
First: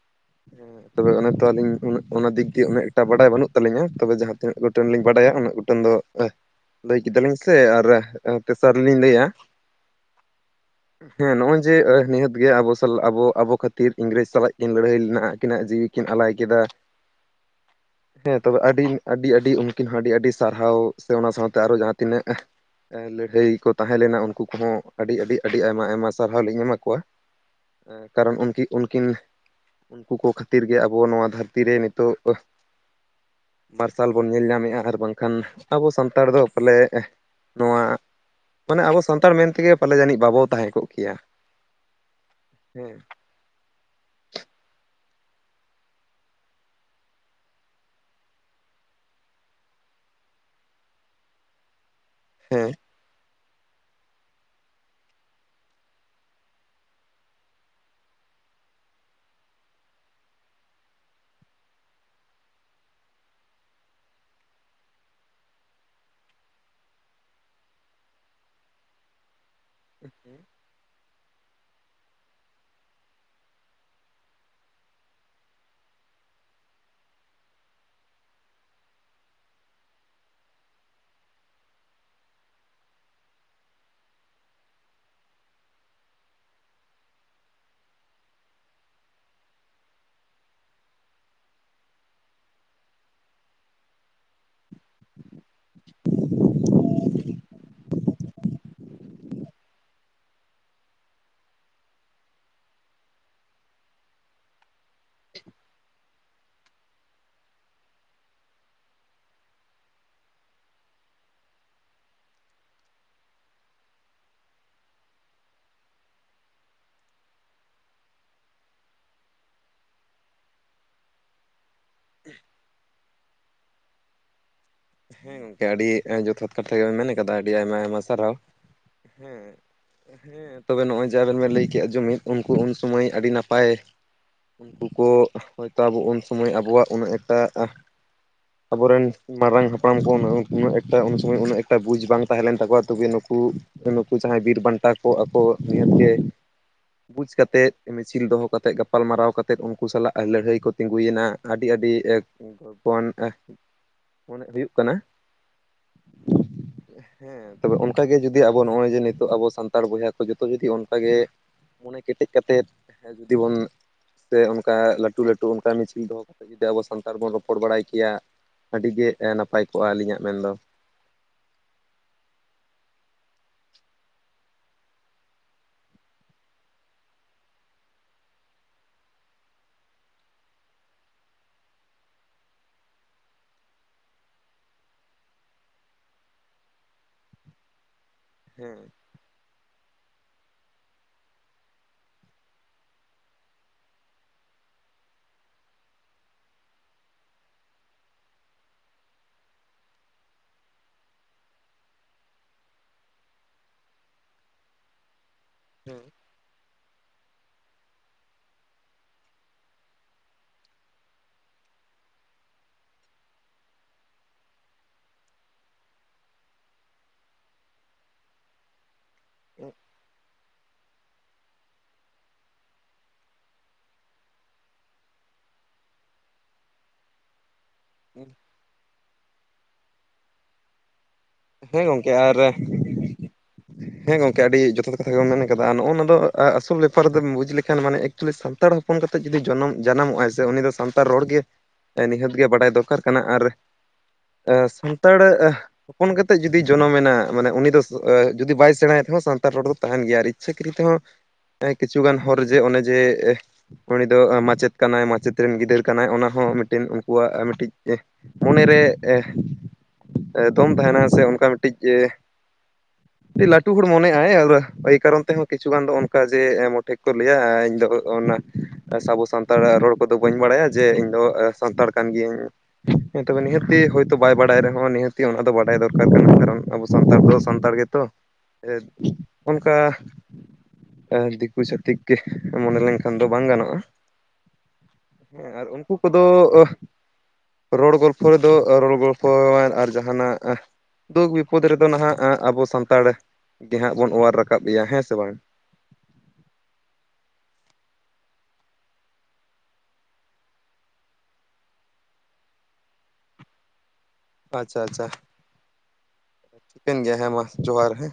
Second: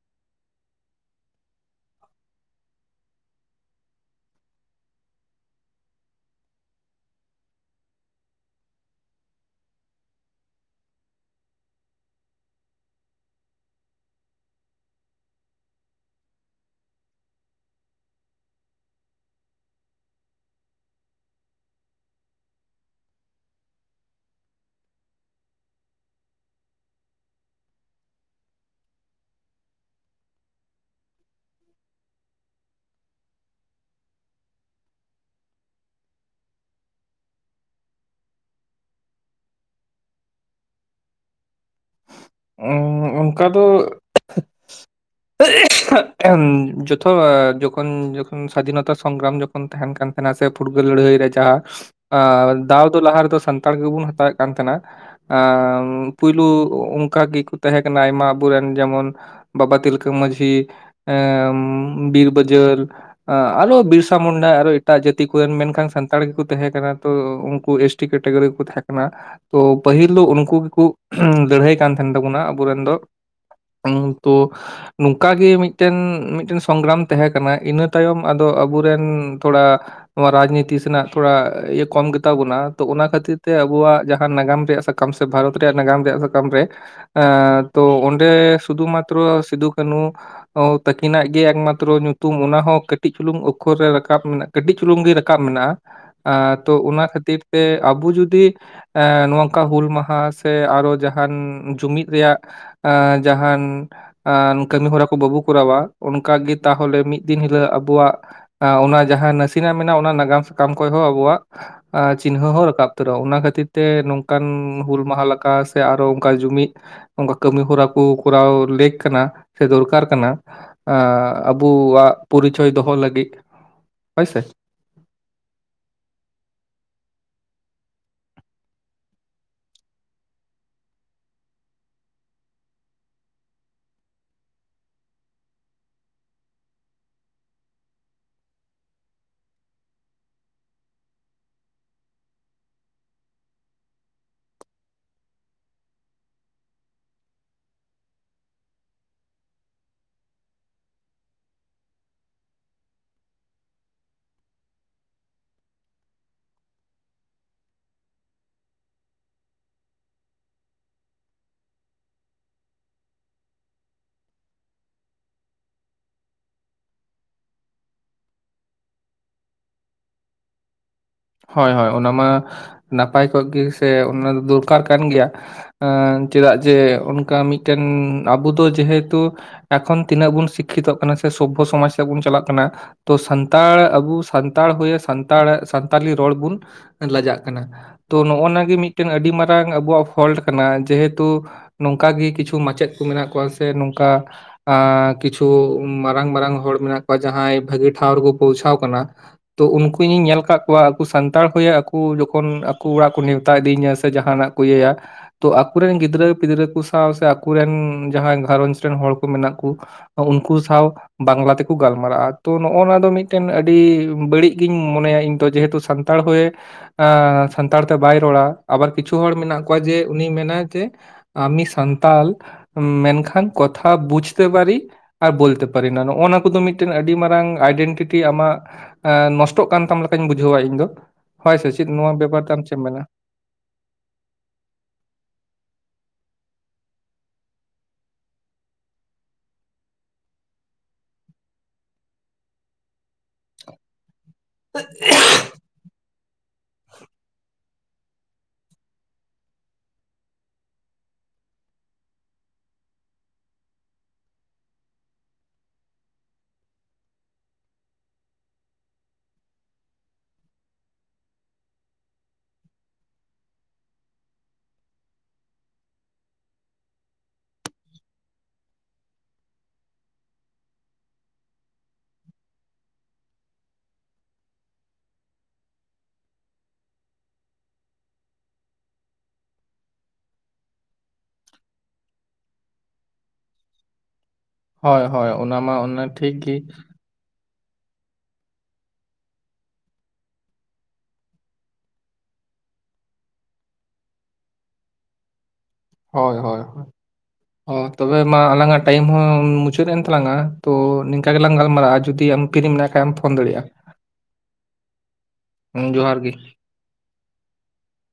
᱾ ᱛᱚᱵᱮ ᱚᱱᱮ ᱛᱚ ᱟᱞᱤᱧ ᱩᱱᱟᱜ ᱚᱱᱟ ᱫᱤᱠ ᱫᱤᱮᱭᱮ ᱩᱱᱟᱹᱜ ᱮᱠᱴᱟ ᱵᱟᱰᱟᱭ ᱵᱟᱹᱱᱩᱜ ᱛᱟᱹᱤᱧᱟ, ᱛᱚᱵᱮ ᱡᱟᱦᱟᱸ ᱛᱤᱱᱟᱹᱜ ᱜᱚᱴᱟᱝ ᱞᱤᱧ ᱵᱟᱰᱟᱭᱟ ᱩᱱᱟᱹᱜ ᱜᱷᱴᱟᱝ ᱫᱚ ᱮᱷ ᱞᱟᱹᱭ ᱠᱮᱫᱟᱞᱤᱧ ᱥᱮ ᱟᱨ ᱛᱮᱥᱟᱨ ᱞᱤᱧ ᱞᱟᱹᱭᱟ ᱦᱮᱸ ᱱᱚᱜᱼᱚᱭ ᱡᱮ ᱟᱷ ᱱᱤᱦᱟᱹᱛ ᱜᱮ ᱟᱵᱚ ᱥᱟᱞᱟᱜ ᱟᱵᱚ ᱟᱵᱚ ᱠᱷᱟᱹᱛᱤᱨ ᱤᱝᱨᱮᱡᱽ ᱥᱟᱞᱟᱜ ᱠᱤᱱ ᱞᱟᱹᱲᱦᱟᱹᱭ ᱞᱮᱱᱟ ᱟᱹᱠᱤᱱᱟᱜ ᱡᱤᱣᱤ ᱠᱤᱱ ᱟᱞᱟᱭ ᱠᱮᱫᱟ᱾ [unintelligible] ᱦᱮᱸ ᱛᱚᱵᱮ ᱟᱹᱰᱤ ᱟᱹᱰᱤ ᱟᱹᱰᱤ ᱩᱱᱠᱤᱱ ᱦᱚᱸ ᱟᱹᱰᱤ ᱟᱹᱰᱤ ᱥᱟᱨᱦᱟᱣ ᱥᱮ ᱚᱱᱟ ᱥᱟᱸᱳᱛᱮ ᱟᱨᱚ ᱡᱟᱦᱟᱸ ᱛᱤᱱᱟᱹᱜ ᱮᱷ ᱮ ᱞᱟᱹᱲᱦᱟᱹᱭ ᱠᱚ ᱛᱟᱦᱮᱸ ᱞᱮᱱᱟ ᱩᱱᱠᱩ ᱠᱚᱦᱚᱸ ᱟᱹᱰᱤ ᱟᱹᱰᱤ ᱟᱹᱰᱤ ᱟᱭᱢᱟ ᱟᱭᱢᱟ ᱥᱟᱨᱦᱟᱣ ᱞᱤᱧ ᱮᱢᱟ ᱠᱚᱣᱟ᱾ ᱮᱸ ᱠᱟᱨᱚᱱ ᱩᱱᱠᱤ ᱩᱱᱠᱤᱱ ᱩᱱᱠᱩ ᱠᱚ ᱠᱷᱟᱹᱛᱤᱨ ᱜᱮ ᱟᱵᱚ ᱱᱚᱣᱟ ᱫᱷᱟᱹᱨᱛᱤ ᱨᱮ ᱱᱤᱛᱚᱜ ᱳᱷ ᱢᱟᱨᱥᱟᱞ ᱵᱚᱱ ᱧᱮᱞ ᱧᱟᱢᱮᱫᱼᱟ ᱟᱨ ᱵᱟᱝᱠᱷᱟᱱ ᱟᱵᱚ ᱥᱟᱱᱛᱟᱲ ᱫᱚ ᱯᱟᱞᱮᱜ ᱮᱷ ᱱᱚᱣᱟ, ᱢᱟᱱᱮ ᱟᱵᱚ ᱥᱟᱱᱛᱟᱲ ᱢᱮᱱ ᱛᱮᱜᱮ ᱯᱟᱞᱮ ᱡᱟᱹᱱᱤᱡ ᱵᱟᱵᱚ ᱛᱟᱦᱮᱸ ᱠᱚᱜ ᱠᱮᱭᱟ᱾ ᱦᱮᱸ᱾ ᱠᱟ ᱫᱚ ᱡᱚᱛᱚ ᱡᱚᱠᱷᱚᱱ ᱡᱚᱠᱷᱚᱱ ᱥᱟᱫᱷᱤᱱᱚᱛᱟ ᱥᱚᱝᱜᱨᱟᱢ ᱡᱚᱠᱷ ᱠᱷᱚᱱ ᱛᱟᱦᱮᱱ ᱠᱟᱱ ᱛᱟᱦᱮᱸᱱᱟ ᱥᱮ ᱯᱷᱩᱴᱜᱟᱹ ᱞᱟᱹᱲᱦᱟᱹᱭ ᱨᱮ ᱡᱟᱦᱟᱸ ᱟ ᱦᱮᱸ ᱫᱟᱣ ᱫᱚ ᱞᱟᱷᱟ ᱨᱮ ᱫᱚ ᱥᱟᱱᱛᱟᱲ ᱜᱮᱵᱚᱱ ᱦᱟᱛᱟᱣᱮᱫ ᱠᱟᱱ ᱛᱟᱦᱮᱸᱱᱟ ᱟᱸ ᱯᱩᱭᱞᱩ ᱩᱱᱠ ᱚᱱᱠᱟ ᱜᱮᱠᱚ ᱛᱟᱦᱮᱸ ᱠᱟᱱᱟ ᱟᱭᱢᱟ ᱟᱵᱚᱨᱮᱱ ᱡᱮᱢᱚᱱ ᱵᱟᱵᱟ ᱛᱤᱞᱠᱟᱹ ᱢᱟᱺᱡᱷᱤ᱾ ᱮᱸ ᱵᱤᱨ ᱵᱟᱹᱡᱟᱹᱟᱞ᱾ ᱟᱸ ᱟᱨᱚ ᱵᱤᱨᱥᱟ ᱢᱩᱱᱰᱟ ᱟᱨᱚ ᱮᱴᱟᱜ ᱡᱟᱹᱛᱤ ᱠᱚᱨᱮᱱ, ᱢᱮᱱᱠᱷᱟᱱ ᱥᱟᱱᱛᱟᱲ ᱜᱮᱠᱚ ᱛᱟᱦᱮᱸ ᱠᱟᱱᱟ ᱛᱚ ᱩᱱᱠᱩ ᱮᱥᱴ ᱴᱤ ᱠᱮᱴᱟᱜᱚᱤ ᱜᱮᱠᱚ ᱛᱟᱦᱮᱸ ᱠᱟᱱᱟ ᱛᱚ ᱯᱟᱹᱦᱤᱞ ᱫᱚ ᱩᱱᱠᱩ ᱜᱮᱠᱚ ᱞᱟᱹᱲᱦᱟᱹᱭ ᱠᱟᱱ ᱛᱟᱦᱮᱱ ᱛᱟᱵᱚᱱᱟ ᱟᱵᱚᱨᱮᱱ ᱫᱚ ᱩᱸ ᱛᱳ ᱱᱚᱝᱠᱟᱟᱜᱮ ᱢᱤᱫᱴᱮᱱ, ᱢᱤᱫᱴᱮᱱ ᱥᱚᱝᱜᱨᱟᱢ ᱛᱟᱦᱮᱸ ᱠᱟᱱᱟ᱾ ᱤᱱᱟᱹ ᱛᱟᱭᱚᱢ ᱟᱫᱚ ᱟᱵᱚᱨᱮᱱ ᱛᱷᱚᱲᱟ ᱱᱚᱣᱟ ᱨᱟᱡᱽᱱᱤᱛᱤ ᱥᱮᱱᱟᱜ ᱛᱷᱚᱲᱟ ᱤᱭᱟᱹ ᱠᱚᱢ ᱜᱮᱛᱟ ᱵᱚᱱᱟ᱾ ᱛᱚ ᱚᱱᱟ ᱠᱷᱟᱹᱛᱤᱨ ᱛᱮ ᱟᱵᱚᱣᱟᱜ ᱡᱟᱦᱟᱸ ᱱᱟᱜᱟᱢ ᱨᱮᱭᱟᱜ ᱥᱟᱠ ᱠᱟᱢ ᱥᱮ ᱵᱷᱟᱨᱚᱛ ᱨᱮᱭᱟᱜ ᱱᱟᱜᱟᱢ ᱨᱮᱭᱟᱜ ᱥᱟᱠᱟᱢ ᱨᱮ᱾ ᱮᱸ ᱛᱚ ᱚᱱᱰᱮ ᱥᱩᱫᱩ ᱢᱟᱛᱨᱚ ᱥᱤᱫᱷᱩ ᱠᱟᱹᱱᱩ ᱚᱶ ᱛᱟᱹᱠᱤᱱᱟᱜ ᱜᱮ ᱮᱠᱢᱟᱛᱨᱚ ᱧᱩᱛᱩᱢ, ᱚᱱᱟᱦᱚᱸ ᱠᱟᱹᱴᱤᱡ ᱪᱩᱞᱩᱝ ᱚᱠᱠᱷᱚᱨ ᱨᱮ ᱨᱟᱠᱟᱵ ᱢᱮᱱᱟᱜ ᱠᱟᱹᱴᱤᱡ ᱪᱩᱞᱩᱝ ᱜᱮ ᱨᱟᱠᱟᱵ ᱢᱮᱱᱟᱜᱼᱟ᱾ ᱟ ᱛᱳ ᱚᱱᱟ ᱠᱷᱟᱹᱛᱤᱨ ᱛᱮ ᱟᱵᱚ ᱡᱩᱫᱤ ᱮᱸ ᱱᱚᱝᱠᱟ ᱦᱩᱞ ᱢᱟᱦᱟ ᱥᱮ ᱟᱨᱚ ᱡᱟᱦᱟᱱ ᱡᱩᱢᱤᱫ ᱨᱮᱭᱟᱜ ᱟᱸ ᱡᱟᱦᱟᱱ ᱟᱸᱱ ᱠᱟᱹᱢᱤ ᱦᱚᱨᱟ ᱠᱚ ᱵᱟᱵᱚ ᱠᱚᱨᱟᱣᱟ ᱚᱱᱠᱟᱜᱮᱛ ᱛᱟᱦᱚᱞᱮ ᱢᱤᱫ ᱫᱤᱱ ᱦᱤᱞᱳᱜ ᱟᱵᱚᱣᱟᱜ ᱟᱸ ᱚᱱᱟ ᱡᱟᱦᱟᱸ ᱱᱟᱥᱤᱱᱟᱜ ᱢᱮᱱᱟᱜᱼᱟ ᱚᱱᱟ ᱱᱟᱜᱟᱢ ᱥᱟᱠᱟᱢ ᱠᱷᱚᱡ ᱦᱚᱸ ᱟᱵᱚᱣᱟᱜ ᱟᱸ ᱪᱤᱱᱦᱟᱹ ᱦᱚᱸ ᱨᱟᱠᱟᱵ ᱩᱛᱟᱹᱨᱚ-ᱟ᱾ ᱚᱱᱟ ᱠᱷᱟᱹᱛᱤᱨ ᱛᱮ ᱱᱚᱝᱠᱟᱱ ᱦᱩᱞ ᱢᱟᱦᱟ ᱞᱮᱠᱟ ᱥᱮ ᱟᱨᱚ ᱚᱱᱠᱟ ᱡᱩᱢᱤᱫ ᱚᱱᱠᱟ ᱠᱟᱹᱢᱤ ᱦᱚᱨᱟ ᱠᱚ ᱠᱚᱨᱟᱣ ᱞᱮᱠ ᱠᱟᱱᱟ ᱥᱮ ᱫᱚᱨᱠᱟᱨ ᱠᱟᱱᱟ᱾ ᱟᱸ ᱟᱵᱚᱣᱟᱜ ᱯᱚᱨᱤᱪᱚᱭ ᱫᱚᱦᱚ ᱞᱟᱹᱜᱤᱫ, ᱦᱳᱭᱥᱮ᱾ ᱦᱮᱸ ᱜᱚᱝᱠᱮ, ᱟᱹᱰᱤ ᱮᱸ ᱡᱚᱛᱷᱟᱛ ᱠᱟᱛᱷᱟ ᱜᱮᱵᱮᱱ ᱢᱮᱱ ᱠᱟᱫᱟ, ᱟᱹᱰᱤ ᱟᱭᱢᱟ ᱟᱭᱢᱟ ᱥᱟᱨᱦᱟᱣ᱾ᱦᱮᱸ ᱦᱮᱸ ᱛᱚᱵᱮ ᱱᱚᱜᱼᱚᱭ ᱡᱮ ᱟᱵᱮᱱ ᱵᱮᱱ ᱞᱟᱹᱭ ᱠᱮᱜᱼᱟ ᱡᱩᱢᱤᱫ, ᱩᱱᱠᱩ ᱩᱱ ᱥᱚᱢᱚᱭ ᱟᱹᱰᱤ ᱱᱟᱯᱟᱭ ᱩᱱᱠᱩ ᱠᱚ ᱦᱚᱭᱛᱳ ᱟᱵᱚ ᱩᱱ ᱥᱚᱢᱚᱭ ᱟᱵᱚᱣᱟᱜ ᱩᱱᱟᱹᱜ ᱮᱠᱴᱟ ᱟᱦ ᱟᱵᱚᱨᱮᱱ ᱢᱟᱨᱟᱝ ᱦᱟᱯ ᱯᱲᱟᱢ ᱠᱚ ᱩᱱᱟᱹᱜ ᱩᱱᱟᱹᱜ ᱮᱠᱴᱟ, ᱩᱱ ᱥᱚᱢᱚᱭ ᱩᱱᱟᱹᱜ ᱮᱠᱴᱟ ᱵᱩᱡᱽ ᱵᱟᱝ ᱛᱟᱦᱮᱸ ᱞᱮᱱ ᱛᱟᱠᱚᱣᱟ ᱛᱚᱵᱮ ᱱᱩᱠᱩ ᱱᱩᱠᱩ ᱡᱟᱦᱟᱸᱭ ᱵᱤᱨ ᱵᱟᱱᱴᱟ ᱠᱚ ᱟᱠᱚ ᱱᱤᱦᱟᱹᱛ ᱜᱮ ᱵᱩᱡᱽ ᱠᱟᱛᱮᱫ, ᱢᱤᱪᱷᱤᱞ ᱫᱚᱦᱚ ᱠᱟᱛᱮᱫ, ᱜᱟᱯᱟᱞᱢᱟᱨᱟᱣ ᱠᱟᱛᱮᱫ ᱩᱱᱠᱩ ᱥᱟᱞᱟᱜ ᱞᱟᱹᱲᱦᱟᱹᱭ ᱠᱚ ᱛᱤᱸᱜᱩᱭᱮᱱᱟ᱾ ᱟᱹᱰᱤ ᱟᱹᱰᱤ ᱮᱠ ᱠᱚᱱ ᱮᱸᱦ ᱢᱚᱱᱮ ᱦᱩᱭᱩᱜ ᱠᱟᱱᱟ᱾ [inaudible] ᱦᱮᱸ, ᱛᱚᱵᱮ ᱚᱱᱠᱟᱜᱮ ᱡᱩᱫᱤ ᱟᱵᱚ ᱱᱚᱜᱼᱚᱭ ᱡᱮ ᱱᱤᱛᱚᱜ ᱟᱵᱚ ᱥᱟᱱᱛᱟᱲ ᱵᱚᱭᱦᱟ ᱠᱚ ᱡᱚᱛᱚ ᱡᱩᱫᱤ ᱚᱱᱠᱟᱜᱮ ᱢᱚᱱᱮ ᱠᱮᱴᱮᱡ ᱠᱟᱛᱮᱫ ᱦᱮᱸ ᱡᱩᱫᱤ ᱵᱚᱱ ᱥᱮ ᱚᱱᱠᱟ ᱞᱟᱹᱴᱩ ᱞᱟᱹᱴᱩ ᱚᱱᱠᱟ ᱢᱤᱪᱷᱤᱞ ᱫᱚᱦᱚ ᱠᱟᱛᱮᱫ ᱡᱩᱫᱤ ᱟᱵᱚ ᱥᱟᱱᱛᱟᱲ ᱵᱚᱱ ᱨᱚᱯᱚᱲ ᱵᱟᱲᱟᱭ ᱠᱮᱭᱟ᱾ ᱟᱹᱰᱤᱜᱮ ᱮ ᱱᱟᱯᱟᱭ ᱠᱚᱜᱼᱟ ᱟᱹᱞᱤᱧᱟᱜ ᱢᱮᱱ ᱫᱚ᱾ ᱦᱳᱭ ᱦᱳᱭ, ᱚᱱᱟ ᱢᱟ ᱱᱟᱯᱟᱭ ᱠᱚᱜ ᱜᱮ ᱥᱮ ᱚᱱᱟ ᱫᱚ ᱫᱚᱨᱠᱟᱨ ᱠᱟᱱ ᱜᱮᱭᱟ᱾ ᱮᱸ ᱪᱮᱫᱟᱜ ᱡᱮ ᱚᱱᱠᱟ ᱢᱤᱫᱴᱮᱱ ᱟᱵᱚ ᱫᱚ ᱡᱮᱦᱮᱛᱩ ᱮᱠᱷᱚᱱ ᱛᱤᱱᱟᱹᱜ ᱵᱚᱱ ᱥᱤᱠᱠᱷᱤᱛᱚᱜ ᱠᱟᱱᱟ ᱥᱮ ᱥᱚᱵᱽᱵᱷᱚ ᱥᱚᱢᱟᱡ ᱥᱮᱫ ᱵᱚᱱ ᱪᱟᱞᱟᱜ ᱠᱟᱱᱟ᱾ ᱛᱚ ᱥᱟᱱᱛᱟᱲ ᱟᱵᱚ ᱥᱟᱱᱛᱟᱲ ᱦᱩᱭᱮ ᱥᱟᱱᱛᱟᱲ ᱥᱟᱱ ᱛᱟᱞᱤ ᱨᱚᱲ ᱵᱚᱱ ᱞᱟᱡᱟᱜ ᱠᱟᱱᱟ᱾ ᱛᱚ ᱱᱚᱜᱼᱚᱱᱟ ᱜᱮ ᱦᱮᱸ ᱢᱤᱫᱴᱟᱹᱝ ᱟᱹᱰᱤ ᱢᱟᱨᱟᱝ ᱨᱟᱝ ᱟᱵᱚᱣᱟᱜ ᱯᱷᱚᱞᱴ ᱠᱟᱱᱟ ᱡᱮᱦᱮᱛᱩ ᱱᱚᱝᱠᱟᱜᱮ ᱠᱤᱪᱷᱩ ᱢᱟᱪᱮᱫ ᱠᱚ ᱢᱮᱱᱟᱜ ᱠᱚᱣᱟ ᱥᱮ ᱱᱚᱝᱠᱟ ᱟ ᱠᱤᱪᱷᱩ ᱢᱟᱨᱟᱝ ᱢᱟᱨᱟᱝ ᱦᱚᱲ ᱢᱮᱱᱟᱜ ᱠᱚᱣᱟ ᱡᱟᱦᱟᱸᱭ ᱵᱷᱟᱹᱜᱤ ᱴᱷᱟᱶ ᱨᱮᱠᱚ ᱯᱳᱣᱪᱷᱟᱣ ᱠᱟᱱᱟ᱾ ᱛᱚ ᱩᱱᱠᱩ ᱤᱧᱤᱧ ᱧᱮᱞ ᱟᱠᱟᱫ ᱠᱚᱣᱟ ᱟᱠᱚ ᱥᱟᱱᱛᱟᱲ ᱦᱚᱭᱮ ᱟᱠᱚ ᱡᱚᱠᱷᱚᱱ ᱟᱠᱚ ᱚᱲᱟᱜ ᱠᱚ ᱱᱮᱣᱛᱟ ᱤᱫᱤᱧᱟ ᱥᱮ ᱡᱟᱦᱟᱱᱟᱜ ᱠᱚ ᱤᱭᱟᱹᱭᱟ ᱛᱚ ᱟᱠᱚᱨᱮᱱ ᱜᱤᱫᱽᱨᱟᱹ ᱯᱤᱫᱽᱨᱟᱹ ᱠᱚ ᱥᱟᱶ ᱥᱮ ᱟᱠᱚᱨᱮᱱ ᱡᱟᱦᱟᱸᱭ ᱜᱷᱟᱨᱚᱸᱡᱽ ᱨᱮᱱ ᱦᱚᱲ ᱠᱚ ᱢᱮᱱᱟᱜ ᱠᱚ ᱟ ᱩᱱᱠᱩ ᱥᱟᱶ ᱵᱟᱝᱞᱟ ᱛᱮᱠᱚ ᱜᱟᱞᱢᱟᱨᱟᱜᱼᱟ ᱛᱚ ᱱᱚᱜᱼᱚ ᱱᱚᱣᱟ ᱫᱚ ᱢᱤᱫᱴᱮᱱ ᱟᱹᱰᱤ ᱵᱟᱹᱲᱤᱡ ᱜᱤᱧ ᱢᱚᱱᱮᱭᱟ ᱤᱧ ᱛᱚ ᱡᱮᱦᱮᱛᱩ ᱥᱟᱱᱛᱟᱲ ᱦᱚᱭᱮ ᱟᱸ ᱥᱟᱱᱛᱟᱲ ᱛᱮ ᱵᱟᱭ ᱨᱚᱲᱟ, ᱟᱵᱟᱨ ᱠᱤᱪᱷᱩ ᱦᱚᱲ ᱢᱮᱱᱟᱜ ᱠᱚᱣᱟ ᱦᱮᱸ ᱡᱮ ᱩᱱᱤ ᱢᱮᱱᱟ ᱡᱮ ᱟᱢᱤ ᱥᱟᱱᱛᱟᱞ ᱢᱮᱱᱠᱷᱟᱱ ᱠᱚᱛᱷᱟ ᱵᱩᱡᱛᱮ ᱯᱟᱨᱤ ᱟᱨ ᱵᱚᱞᱛᱮ ᱯᱟᱨᱤᱱᱟ ᱱᱚᱜᱼᱚᱱᱟ ᱠᱚᱫᱚ ᱢᱤᱫᱴᱮᱱ ᱟᱹᱰᱤ ᱢᱟᱨᱟᱝ ᱟᱭᱰᱮᱱᱴᱤ ᱴᱤᱴᱤ ᱟᱢᱟᱜ ᱟᱸ ᱱᱚᱥᱴᱚᱜ ᱠᱟᱱ ᱛᱟᱢ ᱞᱮᱠᱟᱧ ᱵᱩᱡᱷᱟᱹᱣᱟ ᱤᱧ ᱫᱚ᱾ ᱦᱳᱭ ᱦᱮᱸ ᱥᱮᱪᱮᱫ ᱱᱚᱣᱟ ᱜᱚᱝᱠᱮ ᱟᱨ ᱵᱮᱯᱟᱨ ᱛᱮ ᱟᱢ ᱪᱮᱫ ᱮᱢ ᱢᱮᱱᱟ? ᱦᱮᱸ ᱜᱚᱝᱠᱮ ᱟᱹᱰᱤ ᱡᱚᱛᱷᱟᱛ ᱠᱟᱛᱷᱟ ᱜᱮᱢ ᱢᱮᱱ ᱠᱟᱫᱟ ᱱᱚᱜᱼᱚ ᱱᱚᱣᱟ ᱫᱚ ᱟᱼᱟᱥᱚᱞ ᱵᱮᱯᱟᱨ ᱫᱚᱢ ᱵᱩᱡᱽ ᱞᱮᱠᱷᱟᱱ ᱢᱟᱱᱮ ᱪᱩᱞᱤ ᱥᱟᱱᱛᱟᱲ ᱦᱚᱯᱚᱱ ᱠᱟᱛᱮᱜ ᱡᱩᱫᱤ ᱡᱚᱱᱚᱢ ᱡᱟᱱᱟᱢᱚᱜᱼᱟ ᱥᱮ ᱩᱱᱤ ᱫᱚ ᱥᱟᱱᱛᱟᱲ ᱨᱚᱲ ᱜᱮ ᱮ ᱱᱤᱦᱟᱹᱛ ᱜᱮ ᱵᱟᱰᱟᱭ ᱫᱚᱨᱠᱟᱨ ᱠᱟᱱᱟ ᱟᱨ ᱮ ᱥᱟᱱᱛᱟᱲ ᱮ ᱦᱚᱯᱚᱱ ᱠᱟᱛᱮᱫ ᱡᱩᱫᱤ ᱡᱚᱱᱚᱢᱮᱱᱟ ᱢᱟᱱᱮ ᱩᱱᱤ ᱫᱚ ᱮ ᱡᱩᱫᱤ ᱵᱟᱭ ᱥᱮᱬᱟᱭ ᱛᱮᱦᱚᱸ ᱥᱟᱱᱛᱟᱲ ᱨᱚᱲ ᱫᱚ ᱛᱟᱦᱮᱱ ᱜᱮᱭᱟ, ᱟᱨ ᱤᱪᱷᱟᱹᱠᱨᱤ ᱛᱮᱦᱚᱸ ᱮᱸ ᱠᱤᱪᱷᱩ ᱜᱟᱱ ᱦᱚᱨ ᱡᱮ ᱚᱱᱮ ᱡᱮ ᱩᱱᱤ ᱫᱚ ᱚ ᱢᱟᱪᱮᱫ ᱠᱟᱱᱟᱭ ᱢᱟᱪᱮᱫ ᱨᱮᱱ ᱜᱤᱫᱟᱹᱨ ᱠᱟᱱᱟᱭ ᱚᱱᱟ ᱦᱚᱸ ᱢᱤᱫᱴᱮᱱ ᱩᱱᱠᱩᱣᱟᱜ ᱢᱤᱫᱴᱤᱡ ᱮ ᱢᱚᱱᱮᱨᱮ ᱮ, ᱮ ᱫᱚᱢ ᱛᱟᱦᱮᱱᱟ ᱦᱮᱥᱮ ᱚᱱᱠᱟ ᱢᱤᱫᱴᱤᱡ ᱮ ᱫᱤ ᱞᱟᱹᱴᱩ ᱦᱚᱲ ᱢᱚᱱᱮᱜᱼᱟᱭ ᱟᱫᱚ ᱳᱭ ᱠᱟᱨᱚᱱ ᱛᱮᱦᱚᱸ ᱠᱤᱪᱷᱩ ᱜᱟᱱ ᱫᱚ ᱚᱱᱠᱟ ᱡᱮ ᱢᱚᱴᱷᱮ ᱠᱚ ᱞᱟᱹᱭᱟ ᱤᱧ ᱫᱚ ᱚᱱᱟ ᱮ ᱥᱟᱵᱚ ᱥᱟᱱᱛᱟᱲ ᱨᱚᱲ ᱠᱚᱫᱚ ᱵᱟᱹᱧ ᱵᱟᱲᱟᱭᱟ ᱡᱮ ᱤᱧ ᱫᱚ ᱮ ᱥᱟᱱᱛᱟᱲ ᱠᱟᱱ ᱜᱤᱭᱟᱹᱧ᱾ ᱦᱮᱸ ᱛᱚᱵᱮ ᱱᱤᱦᱟᱹᱛᱤ ᱦᱳᱭᱛᱳ ᱵᱟᱭ ᱵᱟᱰᱟᱭ ᱨᱮᱦᱚᱸ ᱱᱤᱦᱟᱹᱛᱤ ᱚᱱᱟ ᱫᱚ ᱵᱟᱰᱟᱭ ᱫᱚᱨᱠᱟᱨ ᱠᱟᱱᱟ ᱠᱟᱨᱚᱱ ᱟᱵᱚ ᱥᱟᱱᱛᱟᱲ ᱫᱚ ᱥᱟᱱᱛᱟᱲ ᱜᱮᱛᱚ᱾ ᱮ ᱚᱱᱠᱟ ᱮ ᱫᱤᱠᱩ ᱪᱷᱟᱛᱤᱠ ᱜᱮ ᱢᱚᱱᱮ ᱞᱮᱱᱠᱷᱟᱱ ᱫᱚ ᱵᱟᱝ ᱜᱟᱱᱚᱜᱼᱟ᱾ ᱦᱳᱭ ᱦᱳᱭ ᱦᱮᱸ ᱚᱱᱟ ᱟᱨ ᱢᱟ ᱩᱝᱠᱩ ᱚᱱᱟ ᱠᱚᱫᱚ ᱴᱷᱤᱠ ᱜᱮ ᱚ ᱨᱚᱲ ᱜᱚᱞᱯᱷᱚ ᱨᱮᱫᱚ ᱨᱚᱲ ᱜᱚᱞᱯᱷᱚ ᱟᱨ ᱡᱟᱦᱟᱱᱟᱜ ᱟᱸ ᱫᱩᱠ ᱵᱤᱯᱚᱫ ᱨᱮᱫᱚ ᱱᱟᱦᱟᱜ ᱟᱸ ᱟᱵᱚ ᱥᱟᱱᱛᱟᱲ ᱜᱮ ᱦᱟᱸᱜ ᱵᱚᱱ ᱚᱣᱟᱨ ᱨᱟᱠᱟᱵ ᱮᱭᱟ ᱦᱮᱸ ᱥᱮ ᱵᱟᱝ? ᱦᱚᱭ ᱦᱚᱭ ᱦᱚᱸ᱾ ᱚ ᱛᱚᱵᱮ ᱢᱟ ᱟᱞᱟᱝᱟᱜ ᱴᱟᱭᱤᱢ ᱦᱚᱸ ᱢᱩᱪᱟᱹᱫ ᱮᱱ ᱛᱟᱞᱟᱝᱼᱟ ᱛᱚ ᱱᱤᱝᱠᱟ ᱜᱮᱞᱟᱝ ᱜᱟᱞᱢᱟᱨᱟᱜᱼᱟ ᱡᱩᱫᱤ ᱟᱢ ᱯᱦᱤᱨᱤ ᱢᱮᱱᱟᱜ ᱠᱷᱟᱡᱮᱢ ᱯᱷᱳᱱ ᱫᱟᱲᱮᱜᱼᱟ᱾ ᱟᱪᱪᱷᱟ ᱟᱪᱪᱷᱟ ᱴᱷᱤᱠᱟᱹᱱ ᱜᱮᱭᱟ ᱦᱮᱸ ᱢᱟ ᱡᱚᱦᱟᱨ ᱦᱮᱸ᱾